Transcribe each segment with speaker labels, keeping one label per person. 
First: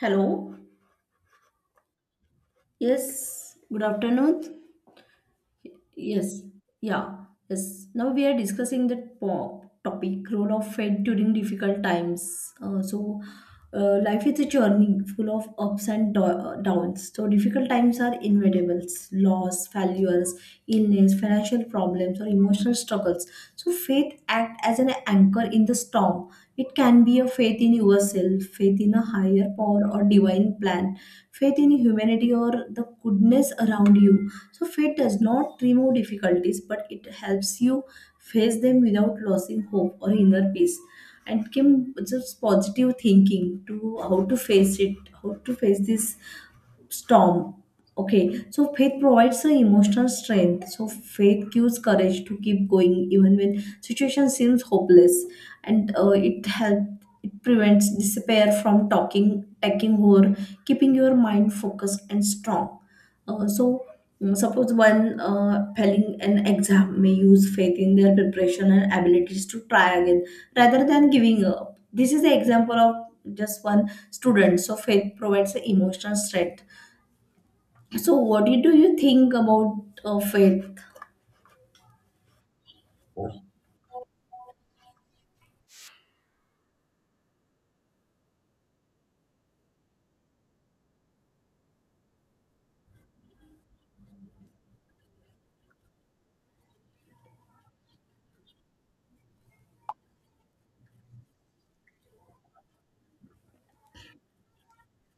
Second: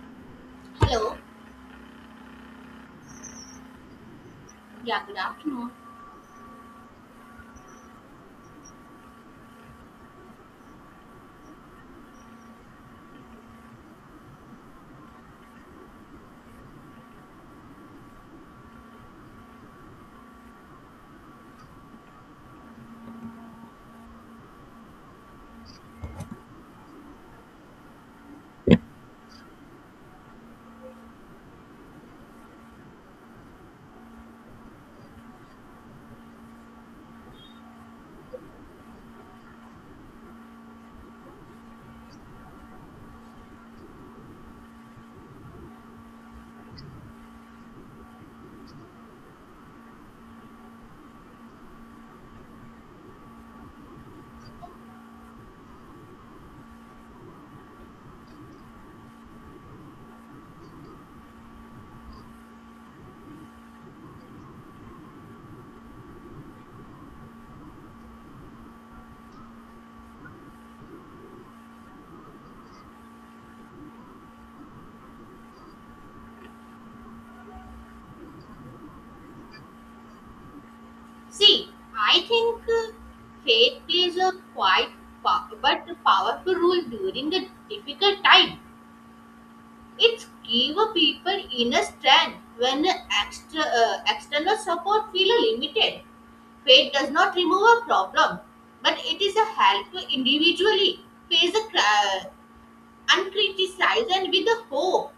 Speaker 1: Hello.
Speaker 2: Hello.
Speaker 1: Yes. Good afternoon.
Speaker 2: Yeah, good afternoon.
Speaker 1: Yes. Yeah. Yes. Now we are discussing the topic role of faith during difficult times. Life is a journey full of ups and downs. So, difficult times are inevitables, loss, failures, illness, financial problems, or emotional struggles. So faith act as an anchor in the storm. It can be a faith in yourself, faith in a higher power or divine plan, faith in humanity or the goodness around you. So faith does not remove difficulties, but it helps you face them without losing hope or inner peace. And Kim, just positive thinking to how to face it, how to face this storm. Okay, so faith provides the emotional strength. So faith gives courage to keep going even when situation seems hopeless, and it prevents despair from talking taking over, keeping your mind focused and strong. Uh, so suppose one failing an exam may use faith in their preparation and abilities to try again rather than giving up. This is the example of just one student. So faith provides the emotional strength, so what do you think about faith?
Speaker 2: See, I think faith plays a quite po- but powerful role during the difficult time. It gives people inner strength when extra, external support feel limited. Faith does not remove a problem, but it is a help to individually face the uncriticized and with the hope.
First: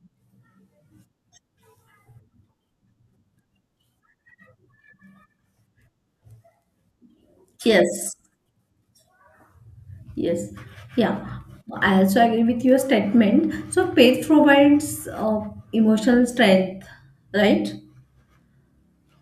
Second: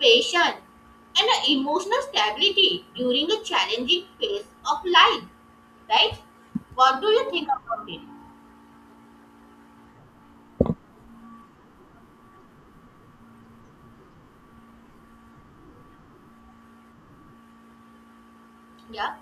Speaker 2: Patience, and a emotional stability during a challenging phase of life, right? What do you think about it?
Speaker 1: Yes, yes, yeah. I also agree with your statement. So, faith provides emotional strength, right?
Speaker 2: Yeah,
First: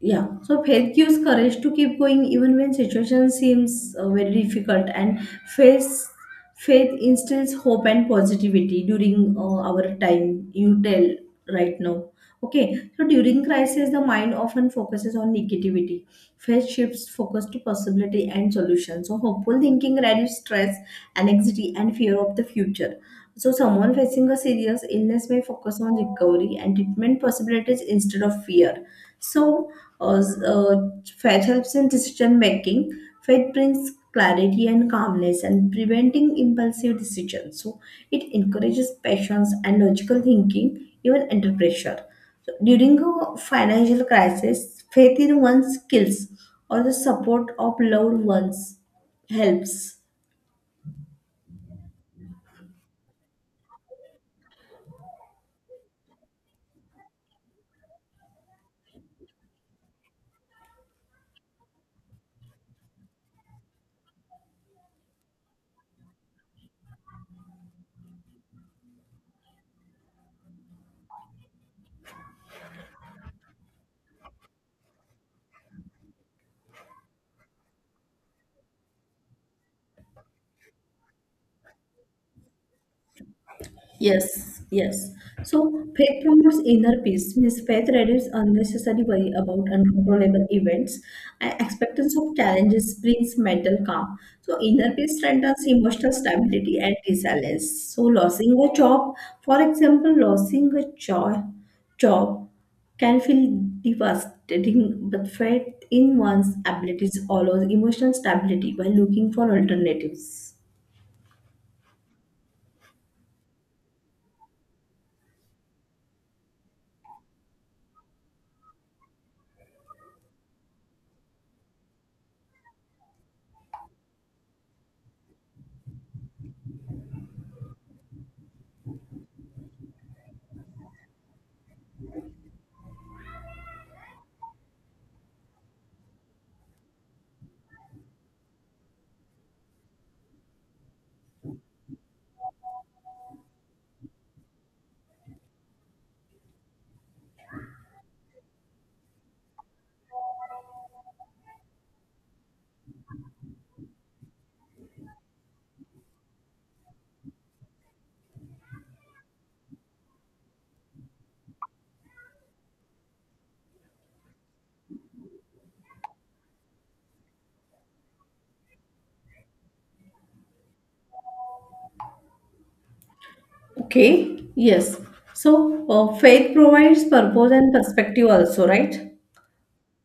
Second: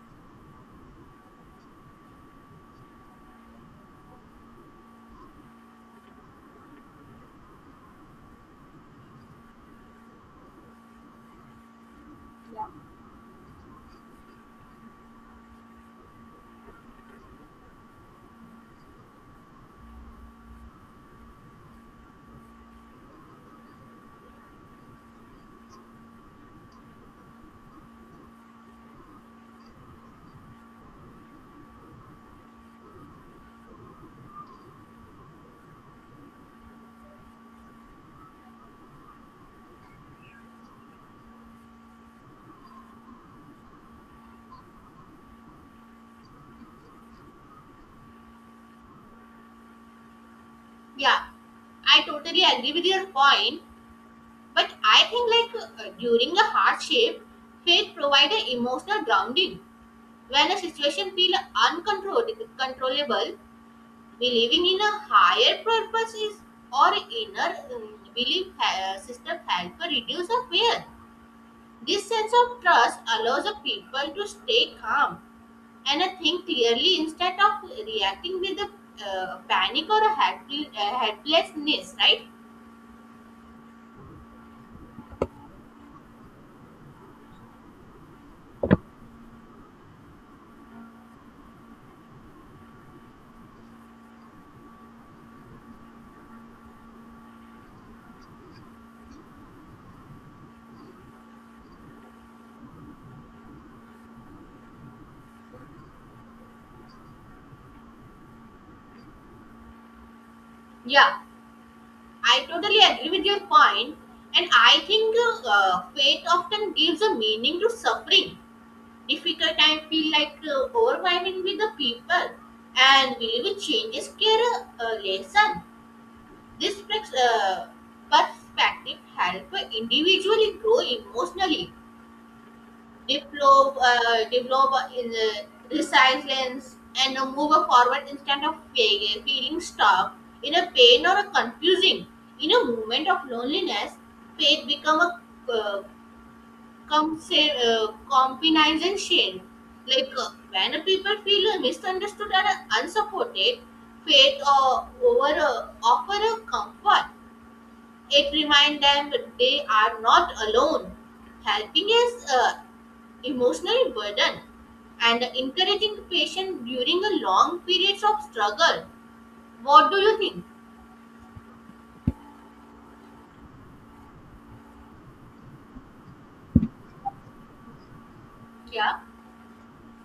Speaker 1: Yeah, so faith gives courage to keep going even when situation seems very difficult, and faith faith instills hope and positivity during our time. You tell right now,
Speaker 2: yeah.
Speaker 1: okay? So during crisis, the mind often focuses on negativity. Faith shifts focus to possibility and solution. So hopeful thinking reduces stress, anxiety, and fear of the future. So someone facing a serious illness may focus on recovery and treatment possibilities instead of fear. So uh, s- uh, Faith helps in decision making. Faith brings clarity and calmness and preventing impulsive decisions. So it encourages patience and logical thinking, even under pressure. So during a financial crisis, faith in one's skills or the support of loved ones helps.
Speaker 2: Yeah, I totally agree with your point, but I think like during a hardship, faith provides an emotional grounding. When a situation feels uncontrollable, believing in a higher purpose is or inner belief system help to reduce our fear. This sense of trust allows a people to stay calm and think clearly instead of reacting with a panic or a helplessness, right?
Speaker 1: Yes, yes. So faith promotes inner peace, means faith reduces unnecessary worry about uncontrollable events and acceptance of challenges brings mental calm. So inner peace strengthens emotional stability and resilience. So losing a job, for example, losing a job, can feel devastating, but faith in one's abilities allows emotional stability by looking for alternatives.
Speaker 2: Yeah, I totally agree with your point, and I think faith often gives a meaning to suffering. Difficult time feel like overwhelming with the people, and believe it changes care a lesson. This perspective help individually grow emotionally develop, develop resilience and move forward instead of feeling stuck in a pain or a confusing. In a moment of loneliness, faith become a uh, compensation. Like when a people feel misunderstood or unsupported, faith over offer a comfort. It reminds them that they are not alone. Helping is emotional burden and encouraging patience during a long periods of struggle. What do you think?
Speaker 1: Okay, yes. So, faith provides purpose and perspective also,
Speaker 2: Yeah,
Speaker 1: right?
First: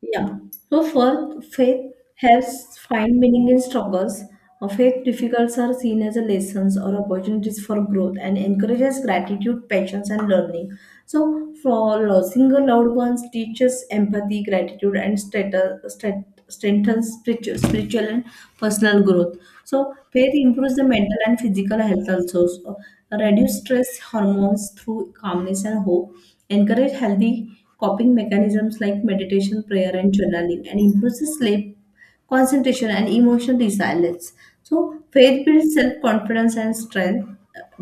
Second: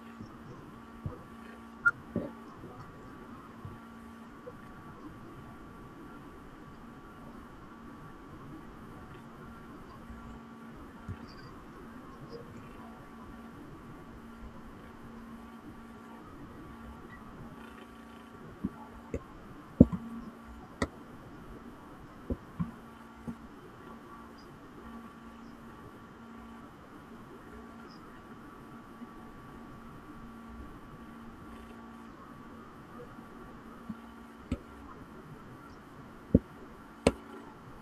Speaker 1: Yeah. So for faith helps find meaning in struggles. Or faith difficulties are seen as a lessons or opportunities for growth and encourages gratitude, patience, and learning. So for losing a loved ones teaches empathy, gratitude, and strengthens spiritual and personal growth. So faith improves the mental and physical health also. So, reduce stress hormones through calmness and hope. Encourage healthy coping mechanisms like meditation, prayer, and journaling, and improves sleep, concentration, and emotional resilience. So, faith builds self confidence and strength.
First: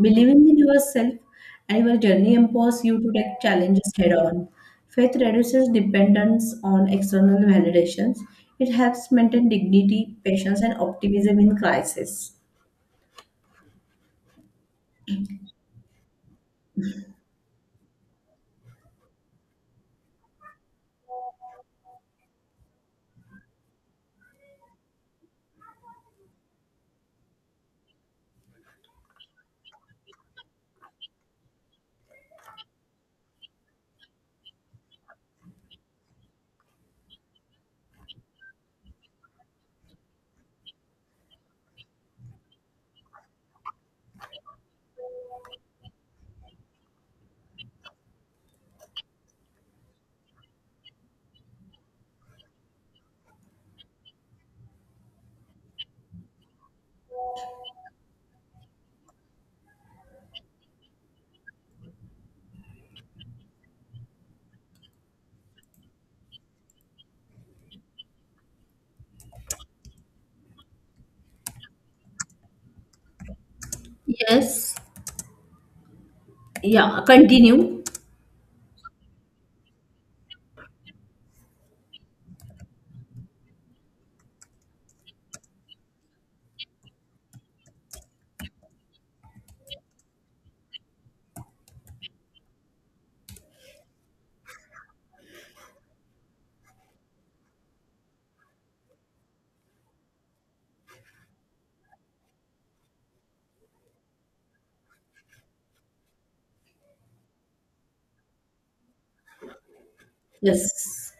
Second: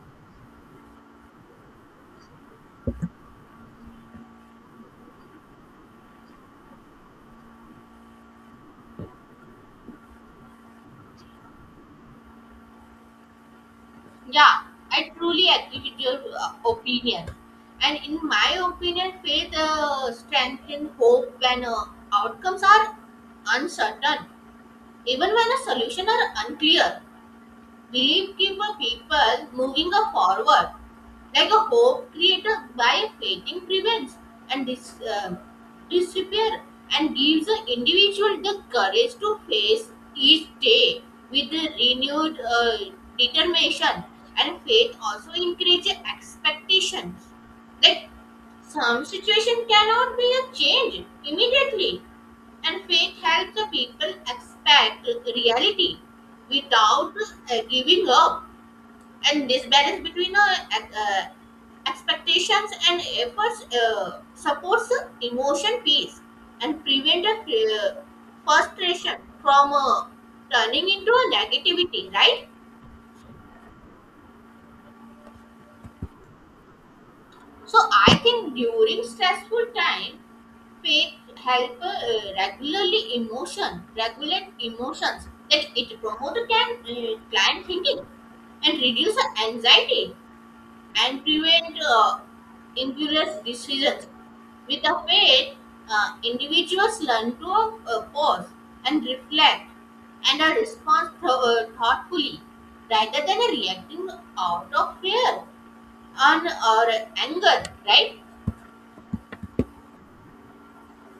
Speaker 1: Believing in yourself and your journey empowers you to take challenges head on. Faith reduces dependence on external validations. It helps maintain dignity, patience, and optimism in crisis.
Speaker 2: yeah, I truly agree with your opinion. And in my opinion, faith strengthens hope when outcomes are uncertain, even when a solution are unclear. Belief gives a people moving a forward, like a hope created by faithing prevents and disappear and gives the individual the courage to face each day with a renewed determination. And faith also encourages expectations. Like some situation cannot be a change immediately, and faith helps the people expect reality without giving up. And this balance between expectations and efforts supports emotion peace and prevent frustration from turning into a negativity, right?
Speaker 1: Yes. Yeah,
Speaker 2: So
Speaker 1: continue.
Speaker 2: I think during stressful time, faith help regularly emotion regulate emotions that it promote can client thinking and reduce the anxiety and prevent impulse decisions with the faith individuals learn to pause and reflect and are respond thoughtfully rather than reacting out of fear on or anger, right?
Speaker 1: Yes.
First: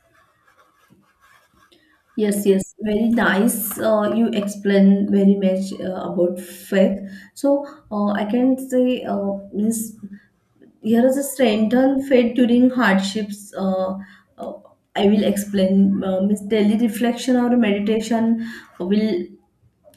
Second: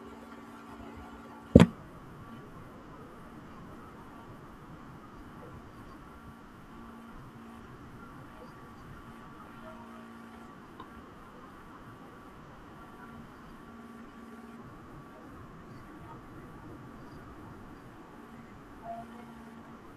Speaker 1: Yes, yes, very nice. You explain very much about faith. So I can say means here is a strengthened faith during hardships. Uh, I will explain. Means daily reflection or meditation will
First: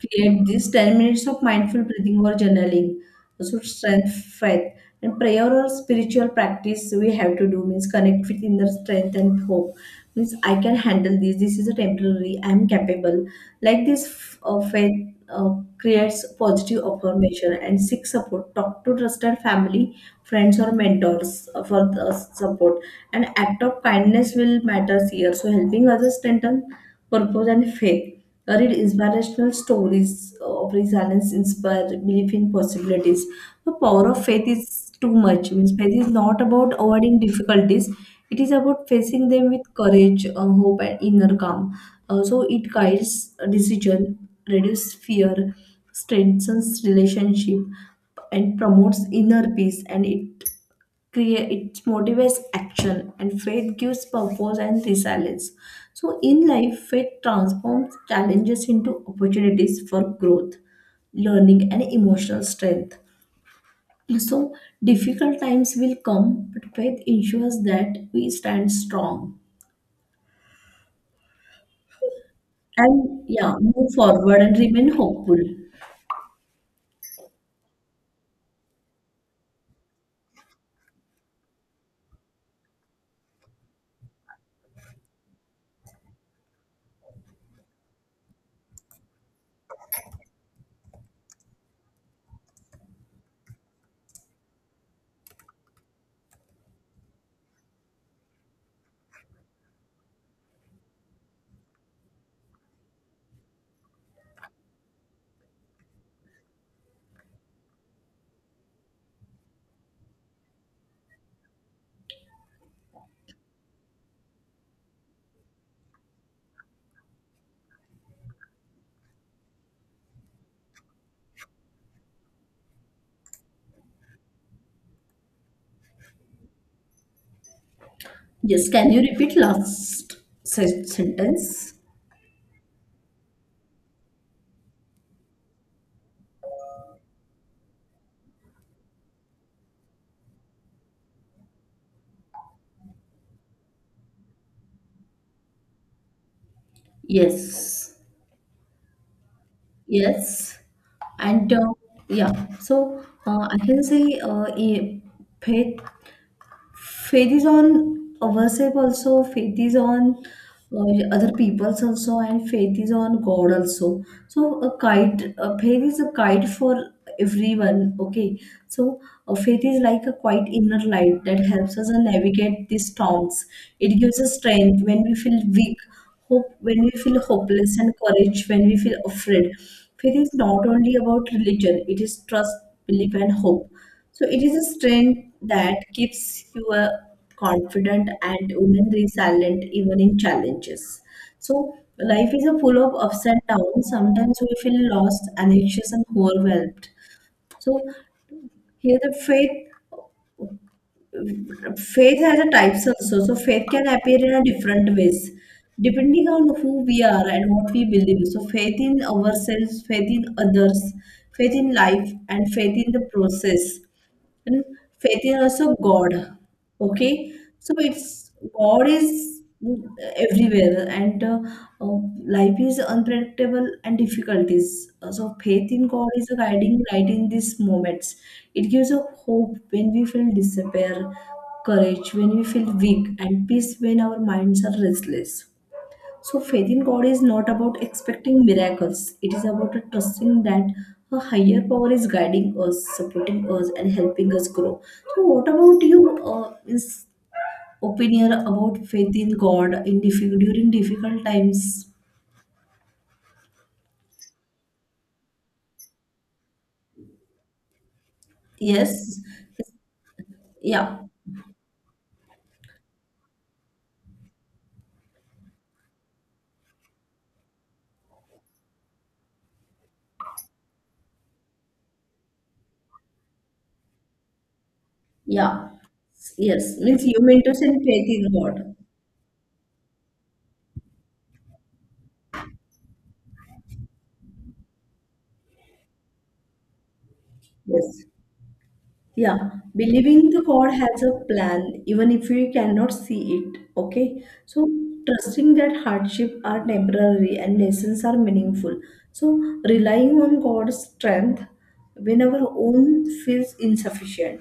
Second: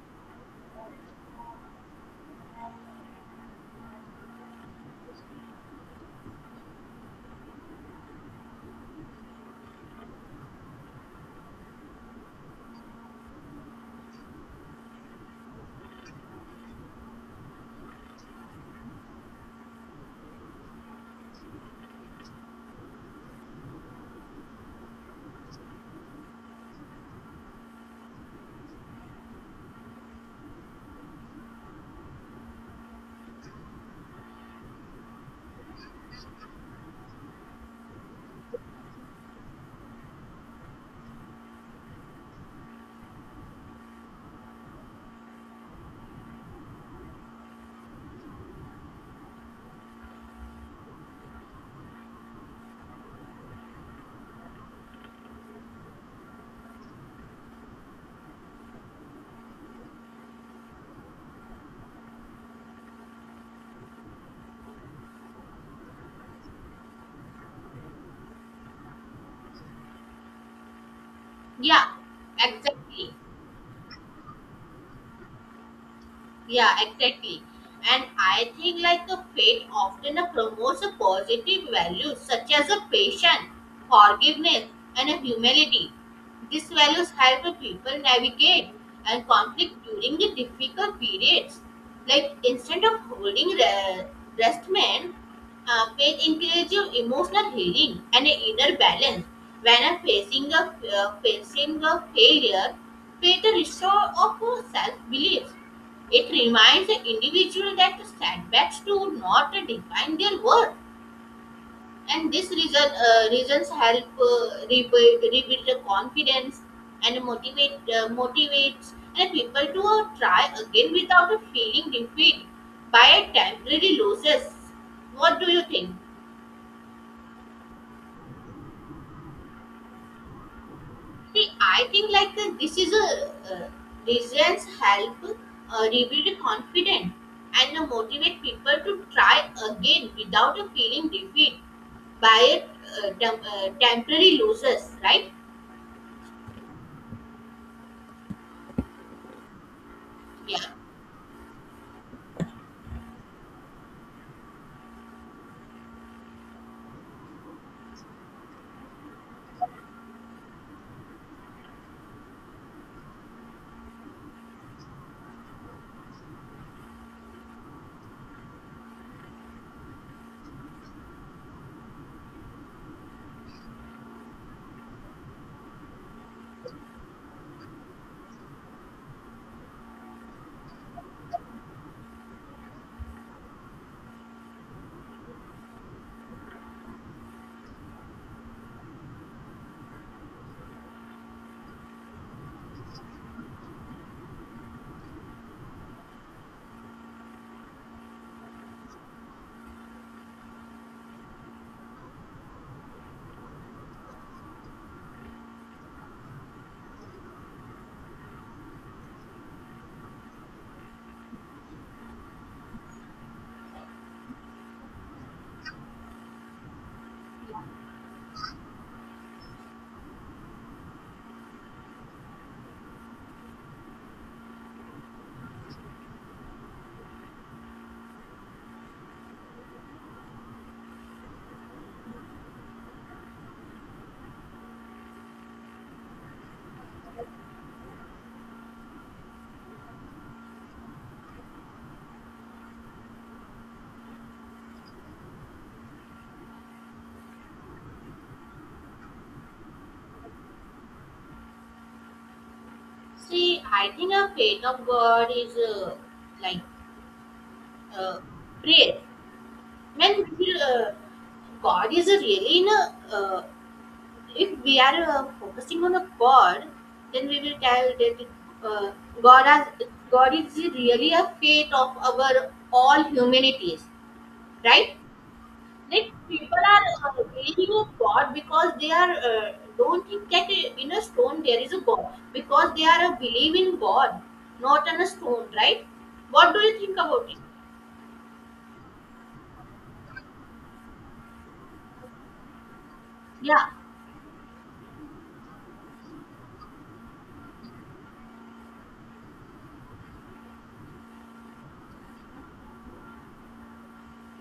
Speaker 1: create these 10 minutes of mindful breathing or journaling. So strength, faith, and prayer or spiritual practice we have to do means connect with inner strength and hope. Means I can handle this. This is a temporary. I am capable. Like this, faith creates positive affirmation and seek support. Talk to trusted family friends or mentors for the support. An act of kindness will matters here. So helping others strengthen purpose and faith. Read inspirational stories of resilience, inspire belief in possibilities. The power of faith is too much. Means faith is not about avoiding difficulties, it is about facing them with courage, hope, and inner calm. So it guides a decision, reduces fear, strengthens relationship, and promotes inner peace. And create it motivates action, and faith gives purpose and resilience. So in life, faith transforms challenges into opportunities for growth, learning, and emotional strength. So, difficult times will come, but faith ensures that we stand strong
Speaker 2: Yeah, exactly.
Speaker 1: and, yeah, move forward and remain hopeful.
Speaker 2: Yeah, exactly. And I think like the faith often promotes a positive values such as a patience, forgiveness, and a humility. These values help the people navigate and conflict during the difficult periods. Like instead of holding resentment, faith encourages emotional healing and an inner balance. When I'm facing a failure, faith restore of self belief. It reminds the individual that the setbacks do not define their worth, and this reason reasons help rebuild the confidence and motivate motivates and people to try again without a feeling defeat by a temporary losses. What do you think?
Speaker 1: Yes, can you repeat last
Speaker 2: See,
Speaker 1: sentence?
Speaker 2: I think like this is a reasons help rebuild confidence and motivate people to try again without a feeling defeat by temporary losses, right?
Speaker 1: Yes, yes,
Speaker 2: Yeah.
Speaker 1: and yeah. So I can say faith, faith is on ourselves, also faith is on other peoples, also and faith is on God also. So a kite, a faith is a kite for everyone. Okay, so faith is like a quiet inner light that helps us navigate these storms. It gives us strength when we feel weak, hope when we feel hopeless, and courage when we feel afraid. Faith is not only about religion, it is trust, belief and hope. So it is a strength that keeps you confident and women resilient even in challenges. So life is a full of ups and downs. Sometimes we feel lost, anxious, and overwhelmed. So here the faith has a types also. So faith can appear in a different ways, depending on who we are and what we believe. So faith in ourselves, faith in others, faith in life, and faith in the process. And faith is also God. Okay, so it's God is everywhere, and uh, life is unpredictable and difficulties. So faith in God is a guiding light in these moments. It gives a hope when we feel despair, courage when we feel weak, and peace when our minds are restless. So, faith in God is not about expecting miracles. It is about a trusting that a higher power is guiding us, supporting us, and helping us grow. So, what about you? Is opinion about faith in God in difficult during difficult times?
Speaker 2: See, I think a faith of God is like uh, prayer.
Speaker 1: Yes.
Speaker 2: When
Speaker 1: Yeah.
Speaker 2: God is a really in if we are focusing on a God, then we will tell that uh, God has God is really a fate of our all humanities, right?
Speaker 1: Yeah.
Speaker 2: Like people
Speaker 1: Yes. Means
Speaker 2: are
Speaker 1: you mean to say
Speaker 2: believing in
Speaker 1: faith in
Speaker 2: God because
Speaker 1: God.
Speaker 2: they are don't think that in a stone there is a God because they are a believe in God, not on a stone, right? What do you think about it?
Speaker 1: Yes. Yeah, believing the God has a plan, even if we cannot see it.
Speaker 2: Yeah,
Speaker 1: Okay, so trusting that hardship are temporary and lessons are meaningful. So relying on God's strength when our own feels insufficient.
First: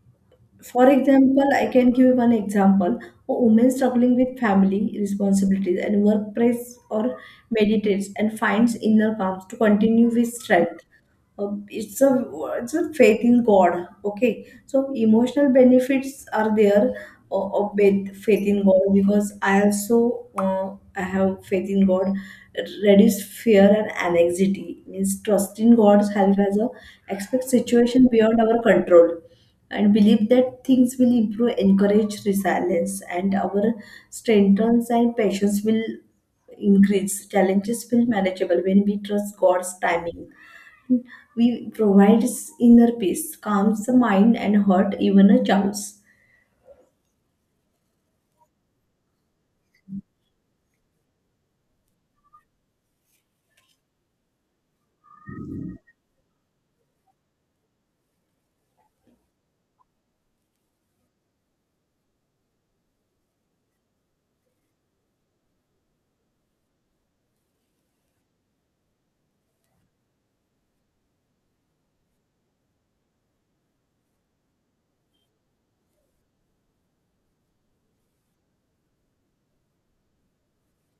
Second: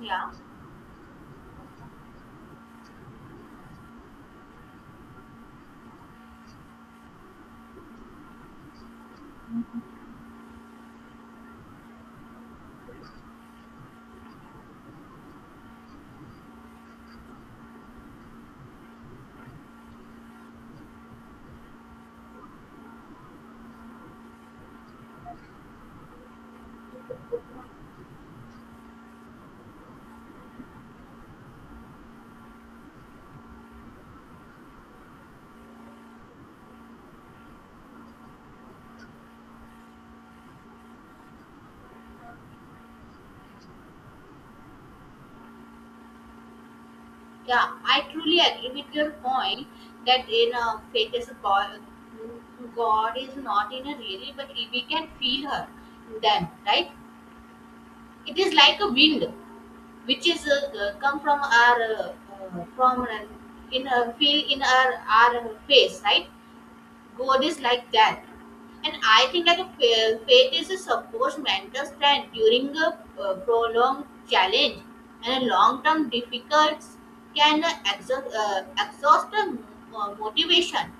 Speaker 2: yeah,
Speaker 1: For example, I can give one example: a woman struggling with family responsibilities and work press or meditates and finds inner calm to continue with strength. Um, it's a faith in God, okay. So emotional benefits are there of faith, faith in God, because I also, I have faith in God. It reduce fear and anxiety means trust in God's help as a expect situation beyond our control, and believe that things will improve encourage resilience, and our strengths and patience will increase. Challenges will manageable when we trust God's timing. We provides inner peace, calms the mind and heart, even a child's.
Speaker 2: yeah. I truly agree with your point that in a faith is a God. God is not in a really, but we can feel her. Then, right? It is like a wind, which is come from our prominent in a feel in our face, right? God is like that. And I think like a faith is a supposed mental strength during a prolonged challenge, and a long term difficulties can exhaust the motivation.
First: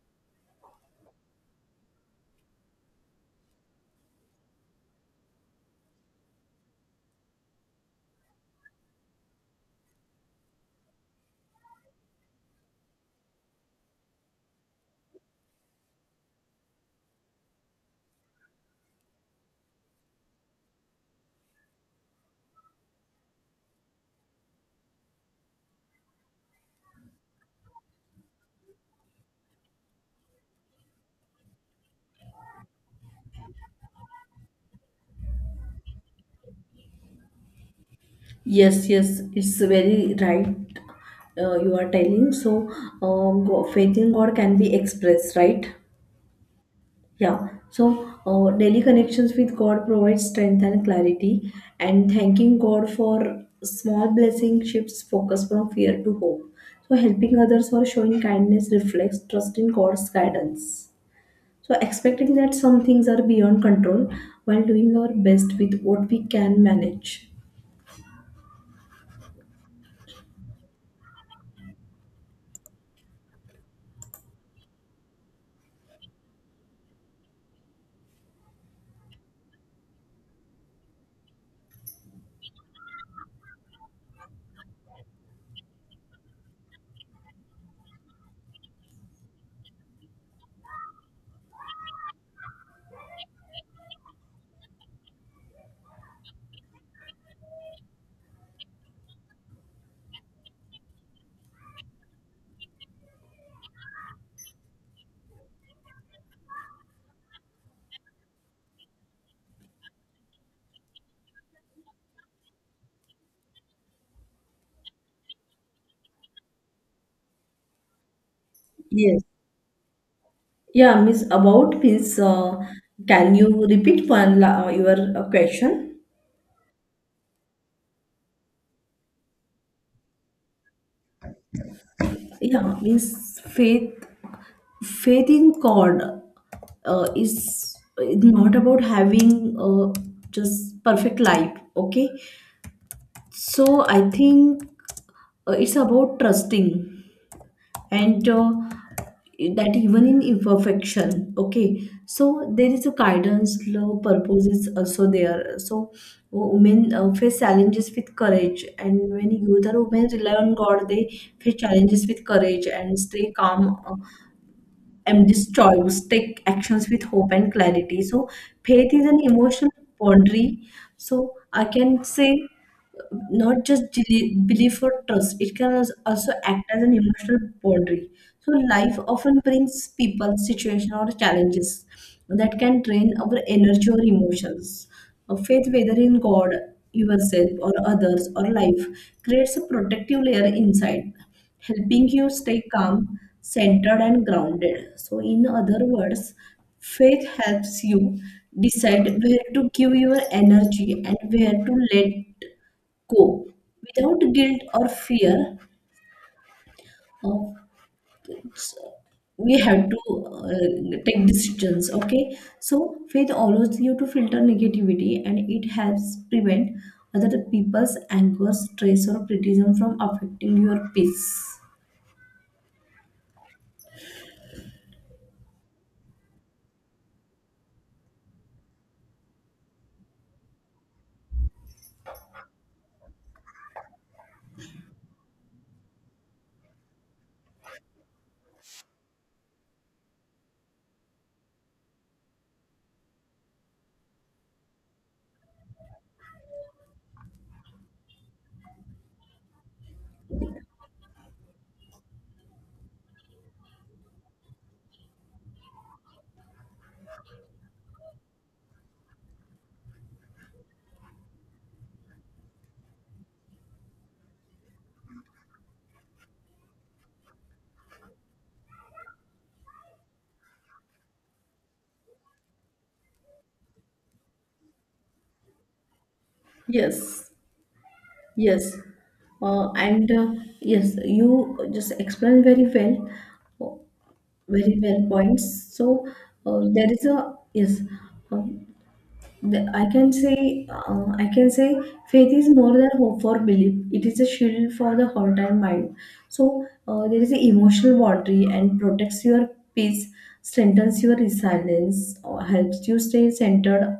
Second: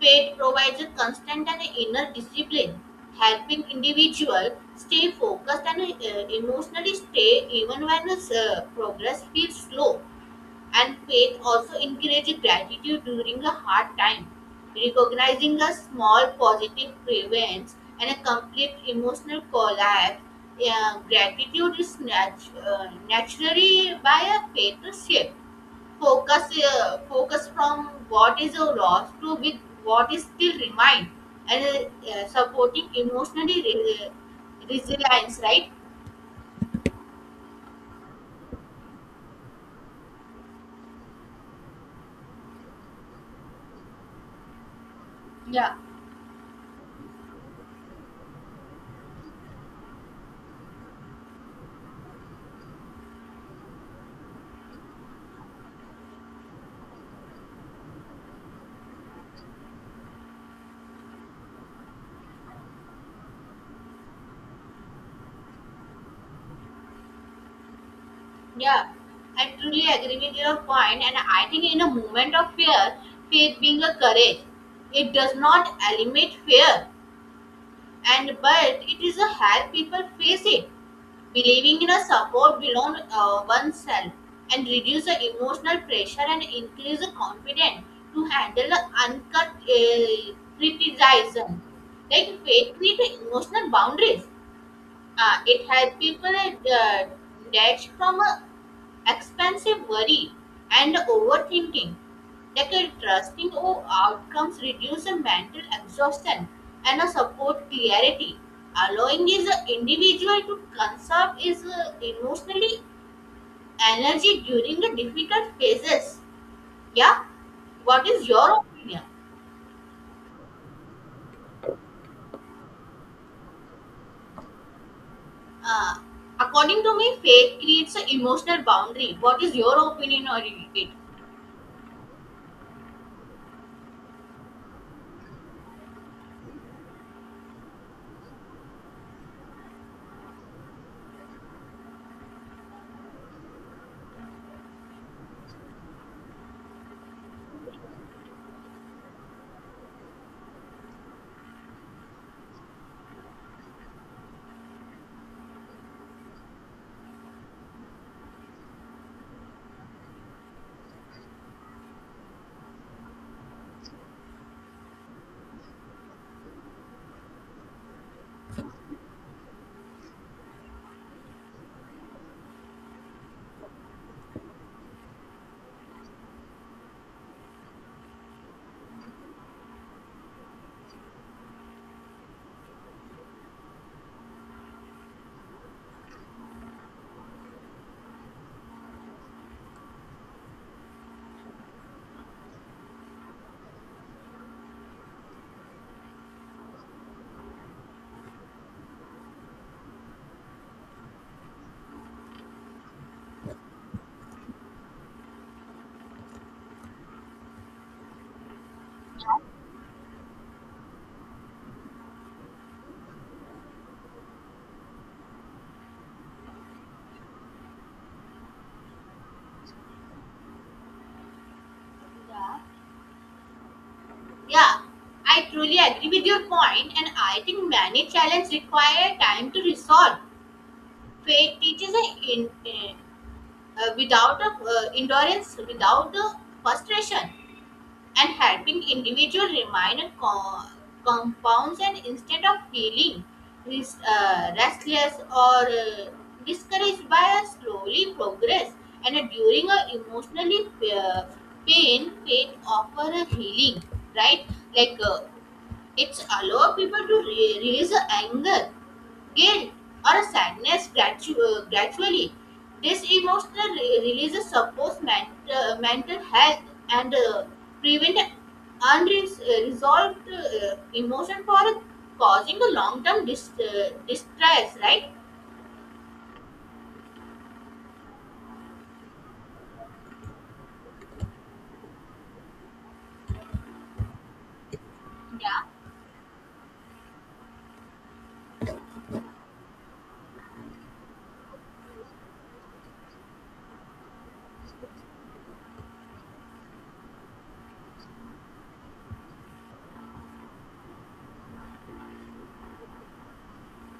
Speaker 2: Faith provides a constant and inner discipline, helping individual stay focused and emotionally stay even when progress feels slow. And faith also encourages gratitude during a hard time. Recognizing a small positive prevents and a complete emotional collapse. Gratitude is naturally by a faith shape focus focus from what is lost to with what is still remain and supporting emotionally resilience, right?
Speaker 1: Yes, yes, it's very right. You are telling so. Faith in God can be expressed, right?
Speaker 2: Yeah.
Speaker 1: Yeah. So daily connections with God provide strength and clarity, and thanking God for small blessings shifts focus from fear to hope. So helping others or showing kindness reflects trust in God's guidance. So, expecting that some things are beyond control while doing our best with what we can manage.
Speaker 2: Yeah, I truly agree with your point, and I think in a moment of fear faith being a courage. It does not eliminate fear, and but it is a help people face it. Believing in a support beyond oneself and reduce the emotional pressure and increase the confidence to handle the uncut criticism. Like faith creates emotional boundaries. It helps people uh, detach from a expensive worry and overthinking. Like a trusting of outcomes reduce a mental exhaustion and a support clarity. Allowing is a individual to conserve his emotionally energy during the difficult phases. Yeah, what is your opinion?
Speaker 1: Yes. Yeah, Miss, about Miss, can you repeat one your
Speaker 2: Uh,
Speaker 1: question?
Speaker 2: According to me, faith creates an emotional boundary. What is your opinion on it?
Speaker 1: Yeah, means faith, faith in God is not about having just perfect life. Okay, so I think it's about trusting, and that even in imperfection. Okay, so there is a guidance, love, purpose is also there. So women face challenges with courage, and when youth or women rely on God, they face challenges with courage and stay calm. Am destroys take actions with hope and clarity. So faith is an emotional boundary. So I can say, not just belief or trust, it can also act as an emotional boundary. So life often brings people situation or challenges that can drain our energy or emotions. A faith, whether in God, yourself or others or life, creates a protective layer inside, helping you stay calm, centered, and grounded. So, in other words, faith helps you decide where to give your energy and where to let go without guilt or fear. Of we have to take decisions. Okay, so faith allows you to filter negativity, and it helps prevent other people's anger, stress or criticism from affecting your peace.
Speaker 2: Yeah. Yeah, I truly agree with your point, and I think many challenges require time to resolve. Faith teaches a in, without a, endurance, without a frustration, and helping individual remain a compounds and instead of feeling restless or discouraged by a slowly progress and a, during a emotionally uh, pain, faith offer a healing, right? Like it's allow people to release the anger, guilt, or sadness gradually. This emotional release supports mental health and prevent unresolved emotion for causing a long-term distress, right?
Speaker 1: Yes. Yes, and yes, you just explained very well, uh, very well
Speaker 2: Yeah.
Speaker 1: points. So there is a, yes. um I can say, faith is more than hope for belief. It is a shield for the heart and mind. So there is an emotional boundary and protects your peace, strengthens your resilience, or helps you stay centered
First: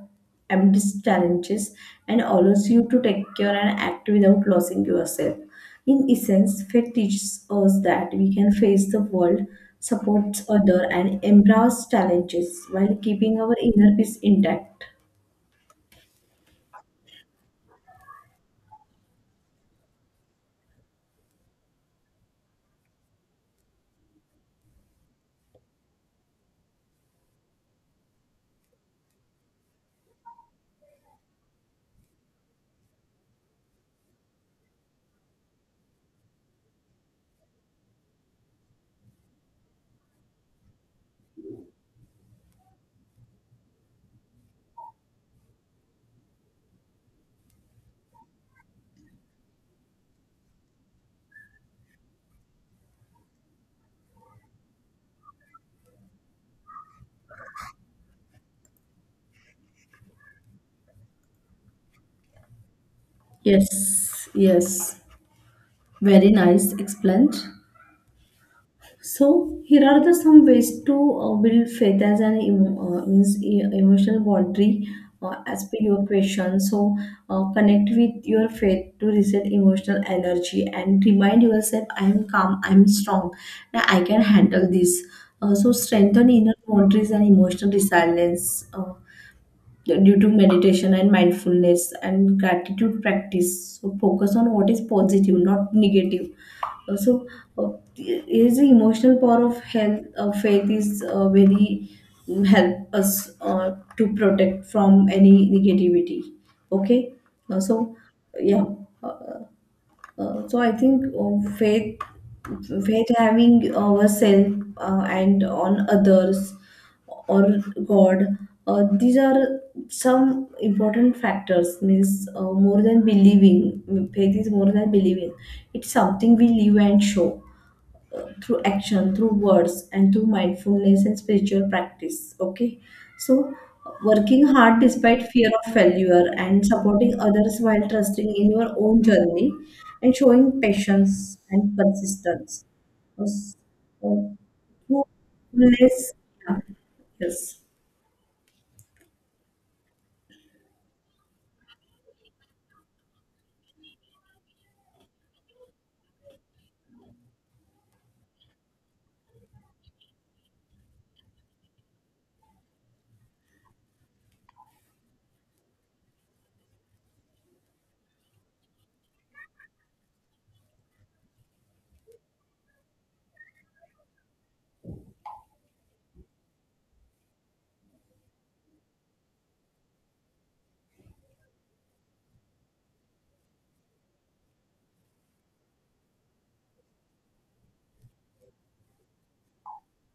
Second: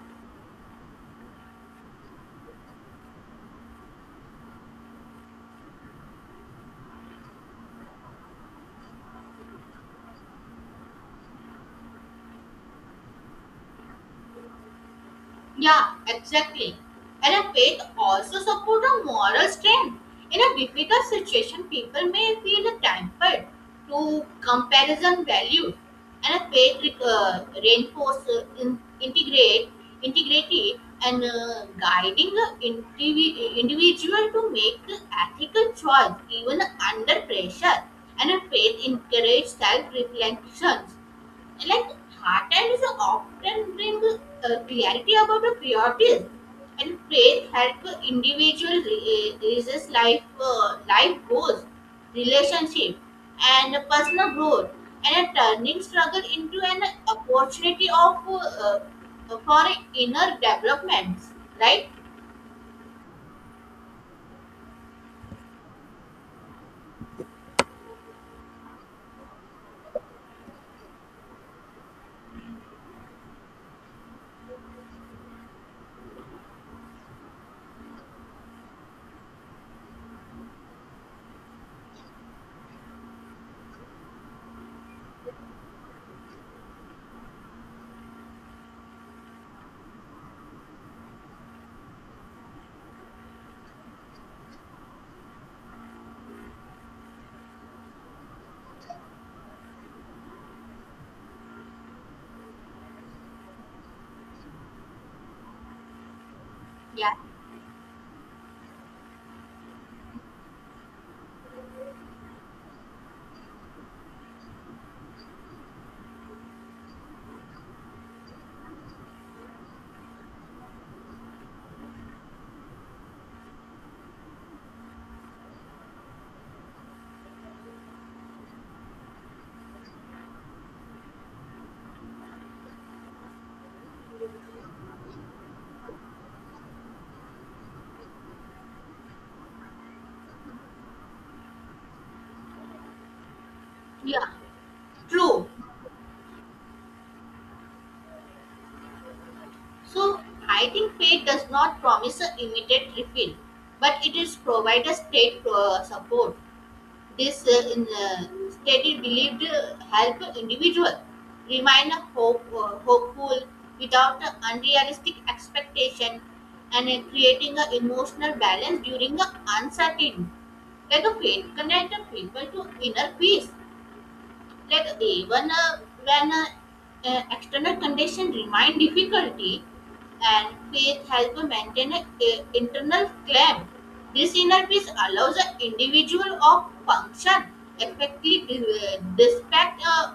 Speaker 1: amidst challenges, and allows you to take care and act without losing yourself. In essence, faith teaches us that we can face the world, support other, and embrace challenges while keeping our inner peace intact.
Speaker 2: Yeah, exactly. And a faith also supports a moral strength. In a difficult situation, people may feel tempered to comparison values, and a faith reinforces integrate integrity and guiding the individual to make ethical choice even under pressure. And a faith encourages self-reflection like heartland is often bring clarity about the priorities and faith help individual raises life life goals relationship and personal growth and a turning struggle into an opportunity of for inner developments, right?
Speaker 1: Yes, yes. Very nice explained. So here are the some ways to build faith as an means emotional boundary as per your question. So connect with your faith to reset emotional energy and remind yourself, I am calm, I am strong, and I can handle this. So strengthen inner boundaries and emotional resilience. Due to meditation and mindfulness and gratitude practice. So focus on what is positive, not negative. Uh, So uh, is the emotional power of health faith is very help us to protect from any negativity. Okay.
Speaker 2: Yeah.
Speaker 1: So yeah. uh, so I think faith having ourselves and on others or God, these are some important factors. Means more than believing, faith is more than believing. It's something we live and show through action, through words, and through mindfulness and spiritual practice. Okay, so working hard despite fear of failure and supporting others while trusting in your own journey and showing patience and persistence. Yes.
Speaker 2: yeah
Speaker 1: Uh, Through
Speaker 2: true.
Speaker 1: mindfulness, yeah, yes.
Speaker 2: So I think faith does not promise a immediate refill, but it is provide a state support. This study believed help individual remain hopeful without unrealistic expectation and creating an emotional balance during the uncertainty, like a faith connect the people to inner peace, like even when external conditions remain difficulty and faith helps maintain an internal claim. This inner peace allows an individual of function effectively despite uh,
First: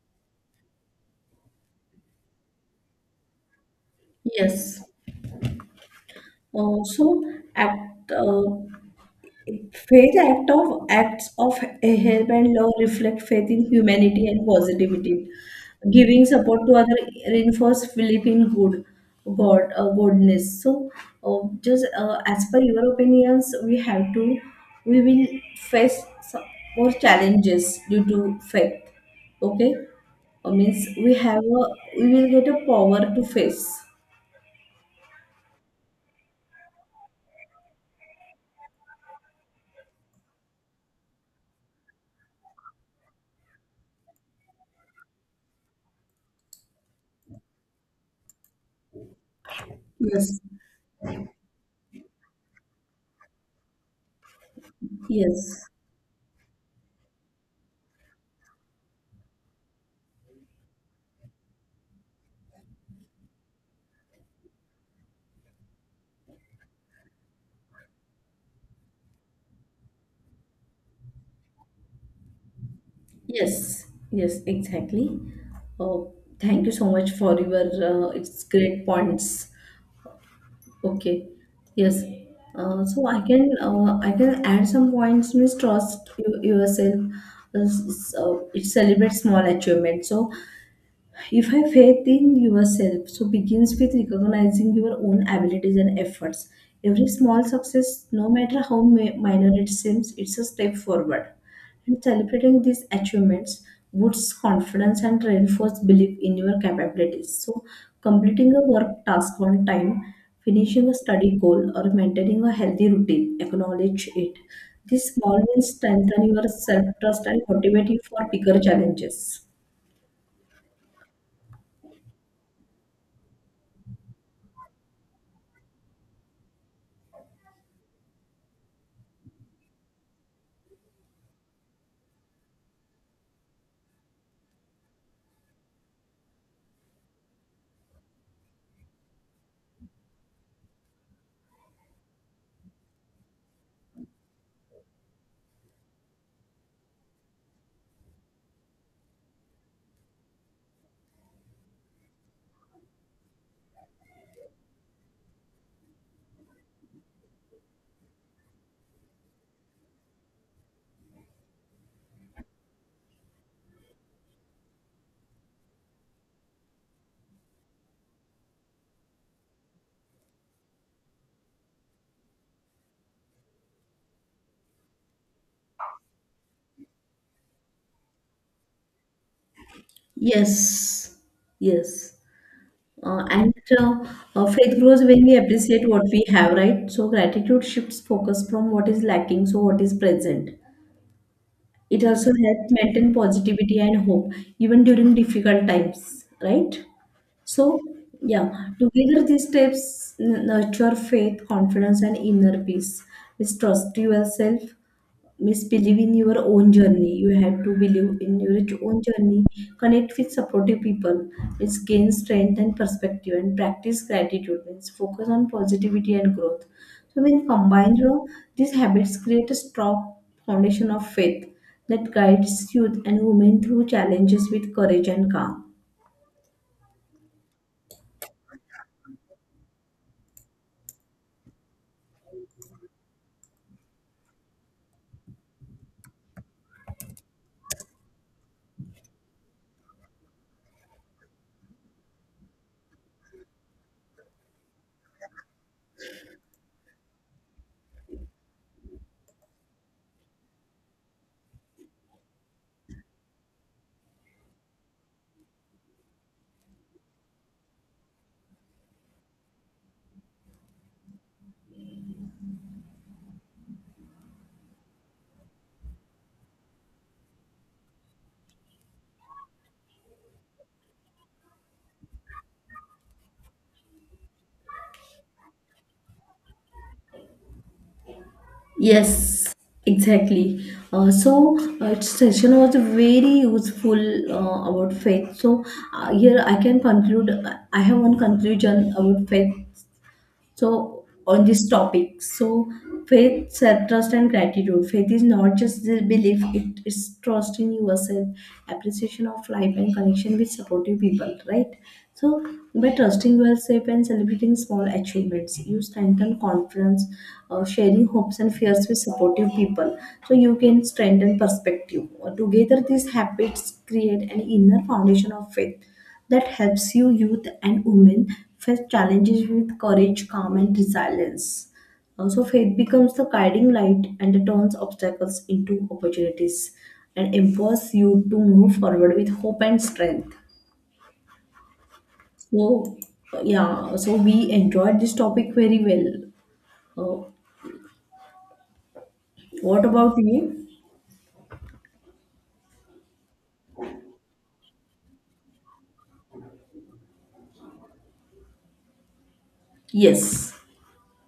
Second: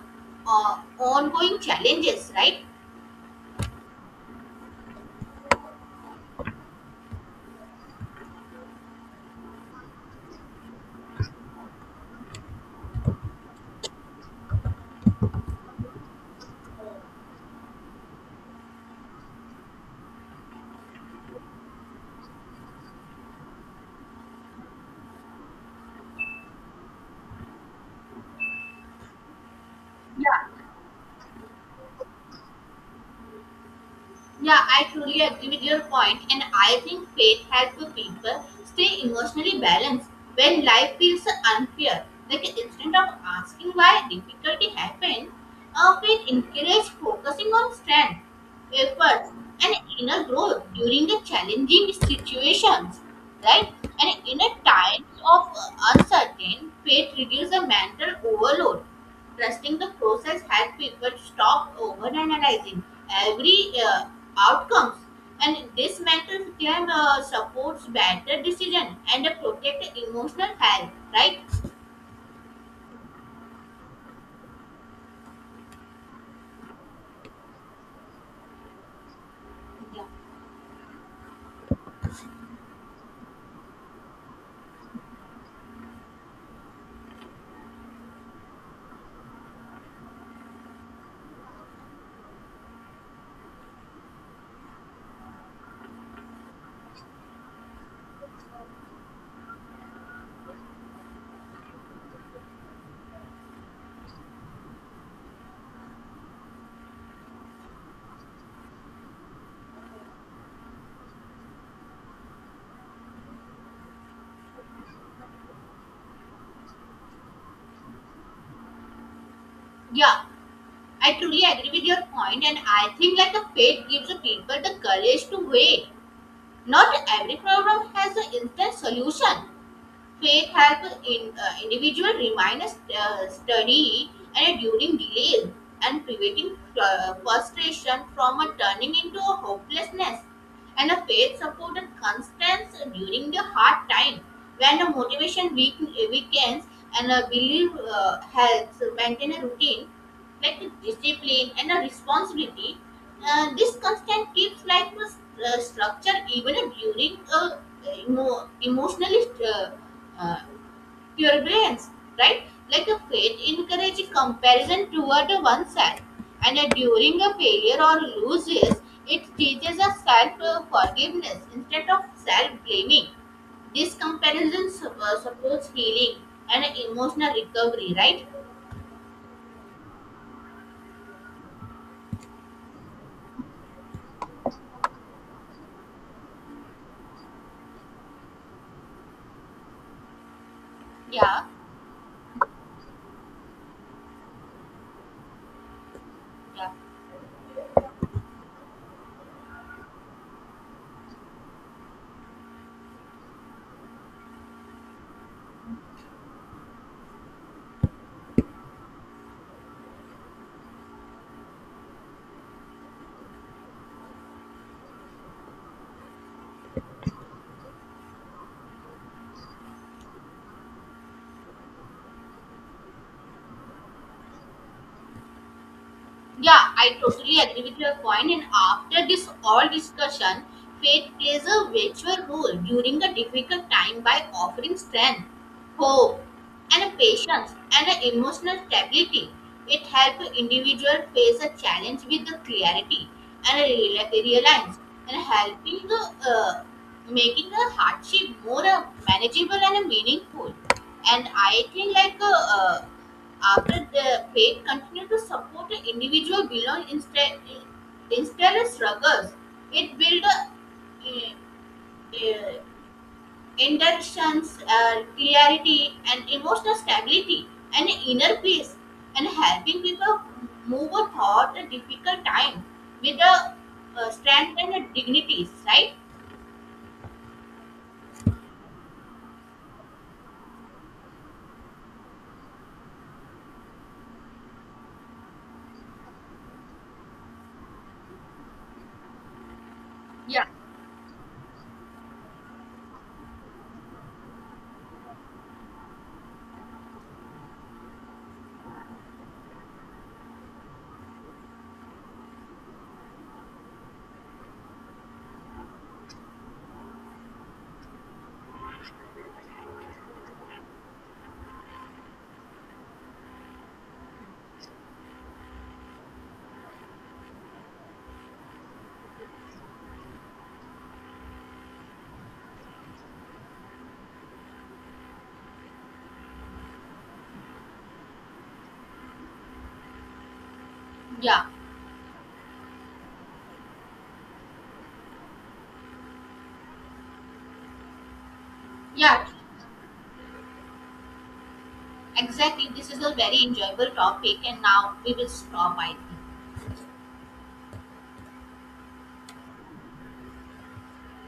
Speaker 2: uh, ongoing challenges, right?
Speaker 1: Yes. So, at uh, Faith acts of help and love reflect faith in humanity and positivity. Giving support to other reinforce belief in good God goodness. So just as per your opinions, we have to we will face some more challenges due to faith. Okay. Means we will get a power to face.
Speaker 2: Yeah, I truly agree with your point, and I think faith helps people stay emotionally balanced when life feels unfair. Like instead of asking why difficulty happened, faith encourages focusing on strength, effort, and inner
Speaker 1: Yes.
Speaker 2: growth during the challenging situations. Right? And in a times of
Speaker 1: Yes.
Speaker 2: uncertain, faith reduces the mental overload. Trusting the process helps people stop overanalyzing every outcomes and this mental claim supports better decision and protect emotional health, right?
Speaker 1: Yes, yes, exactly. Oh, thank you so much for your it's great points.
Speaker 2: Yeah.
Speaker 1: Okay, yes. So I can add some points. Mistrust you, yourself. It celebrates small achievements. So if have faith in yourself, so begins with recognizing your own abilities and efforts. Every small success, no matter how minor it seems, it's a step forward. And celebrating these achievements boosts confidence and reinforces belief in your capabilities. So, completing a work task on time, finishing a study goal, or maintaining a healthy routine, acknowledge it. These small wins strengthen your self trust and motivate you for bigger challenges.
Speaker 2: Yeah, I truly agree with your point, and I think like the faith gives the people the courage to wait. Not every problem has an instant solution. Faith helps in individual remain steady and during delays and preventing frustration from turning into a hopelessness. And a faith supported constance during the hard time when the motivation weakens and a belief helps maintain a routine like a discipline and a responsibility. This constant keeps like a structure even during emotionally uh, uh, turbulence, right? Like a faith encourages comparison toward oneself, and during a failure or loses, it teaches us self forgiveness instead of self blaming. This comparison supports healing and emotional recovery, right?
Speaker 1: Yes, yes. And Faith grows when we appreciate what we have, right? So gratitude shifts focus from what is lacking to what is present.
Speaker 2: Yeah,
Speaker 1: It also helps maintain positivity and hope, even during difficult times,
Speaker 2: yeah.
Speaker 1: right? So, yeah, together these steps nurture faith, confidence, and inner peace. Let's trust yourself, misbelieve in your own journey. You have to believe in your own journey. Connect with supportive people. It's gain strength and perspective and practice gratitude means focus on positivity and growth. So when combined, you know, these habits create a strong foundation of faith that guides youth and women through challenges with courage and calm.
Speaker 2: Yeah, I totally agree with your point. And after this all discussion, faith plays a virtual role during the difficult time by offering strength, hope, and a patience and an emotional stability. It helps individual face a challenge with the clarity and a reliance and helping the uh, making the hardship more manageable and meaningful. And I think like after the faith continue to support the individual beyond instead instead of struggles, it build. A, uh, uh, inductions, clarity, and emotional stability, and inner peace, and helping people move through a difficult time with a strength and a dignity, right?
Speaker 1: Yes, exactly. Session was very useful about faith. So here I can conclude. I have one conclusion about faith, so on this topic. So faith self-trust and gratitude, faith is not just the belief, it is trust in yourself, appreciation of life and connection with supportive people, right? So by trusting yourself and celebrating small achievements you strengthen confidence. Sharing hopes and fears with supportive people, so you can strengthen perspective. Together these habits create an inner foundation of faith that helps you youth and women face challenges with courage, calm, and resilience. Also, faith becomes the guiding light and turns obstacles into opportunities and empowers you to move forward with hope and strength.
Speaker 2: Yeah,
Speaker 1: So, yeah, so we enjoyed this topic very well. Uh,
Speaker 2: yeah,
Speaker 1: what about you?
Speaker 2: exactly. This is a very enjoyable topic, and now we will stop, I think.
Speaker 1: Yes.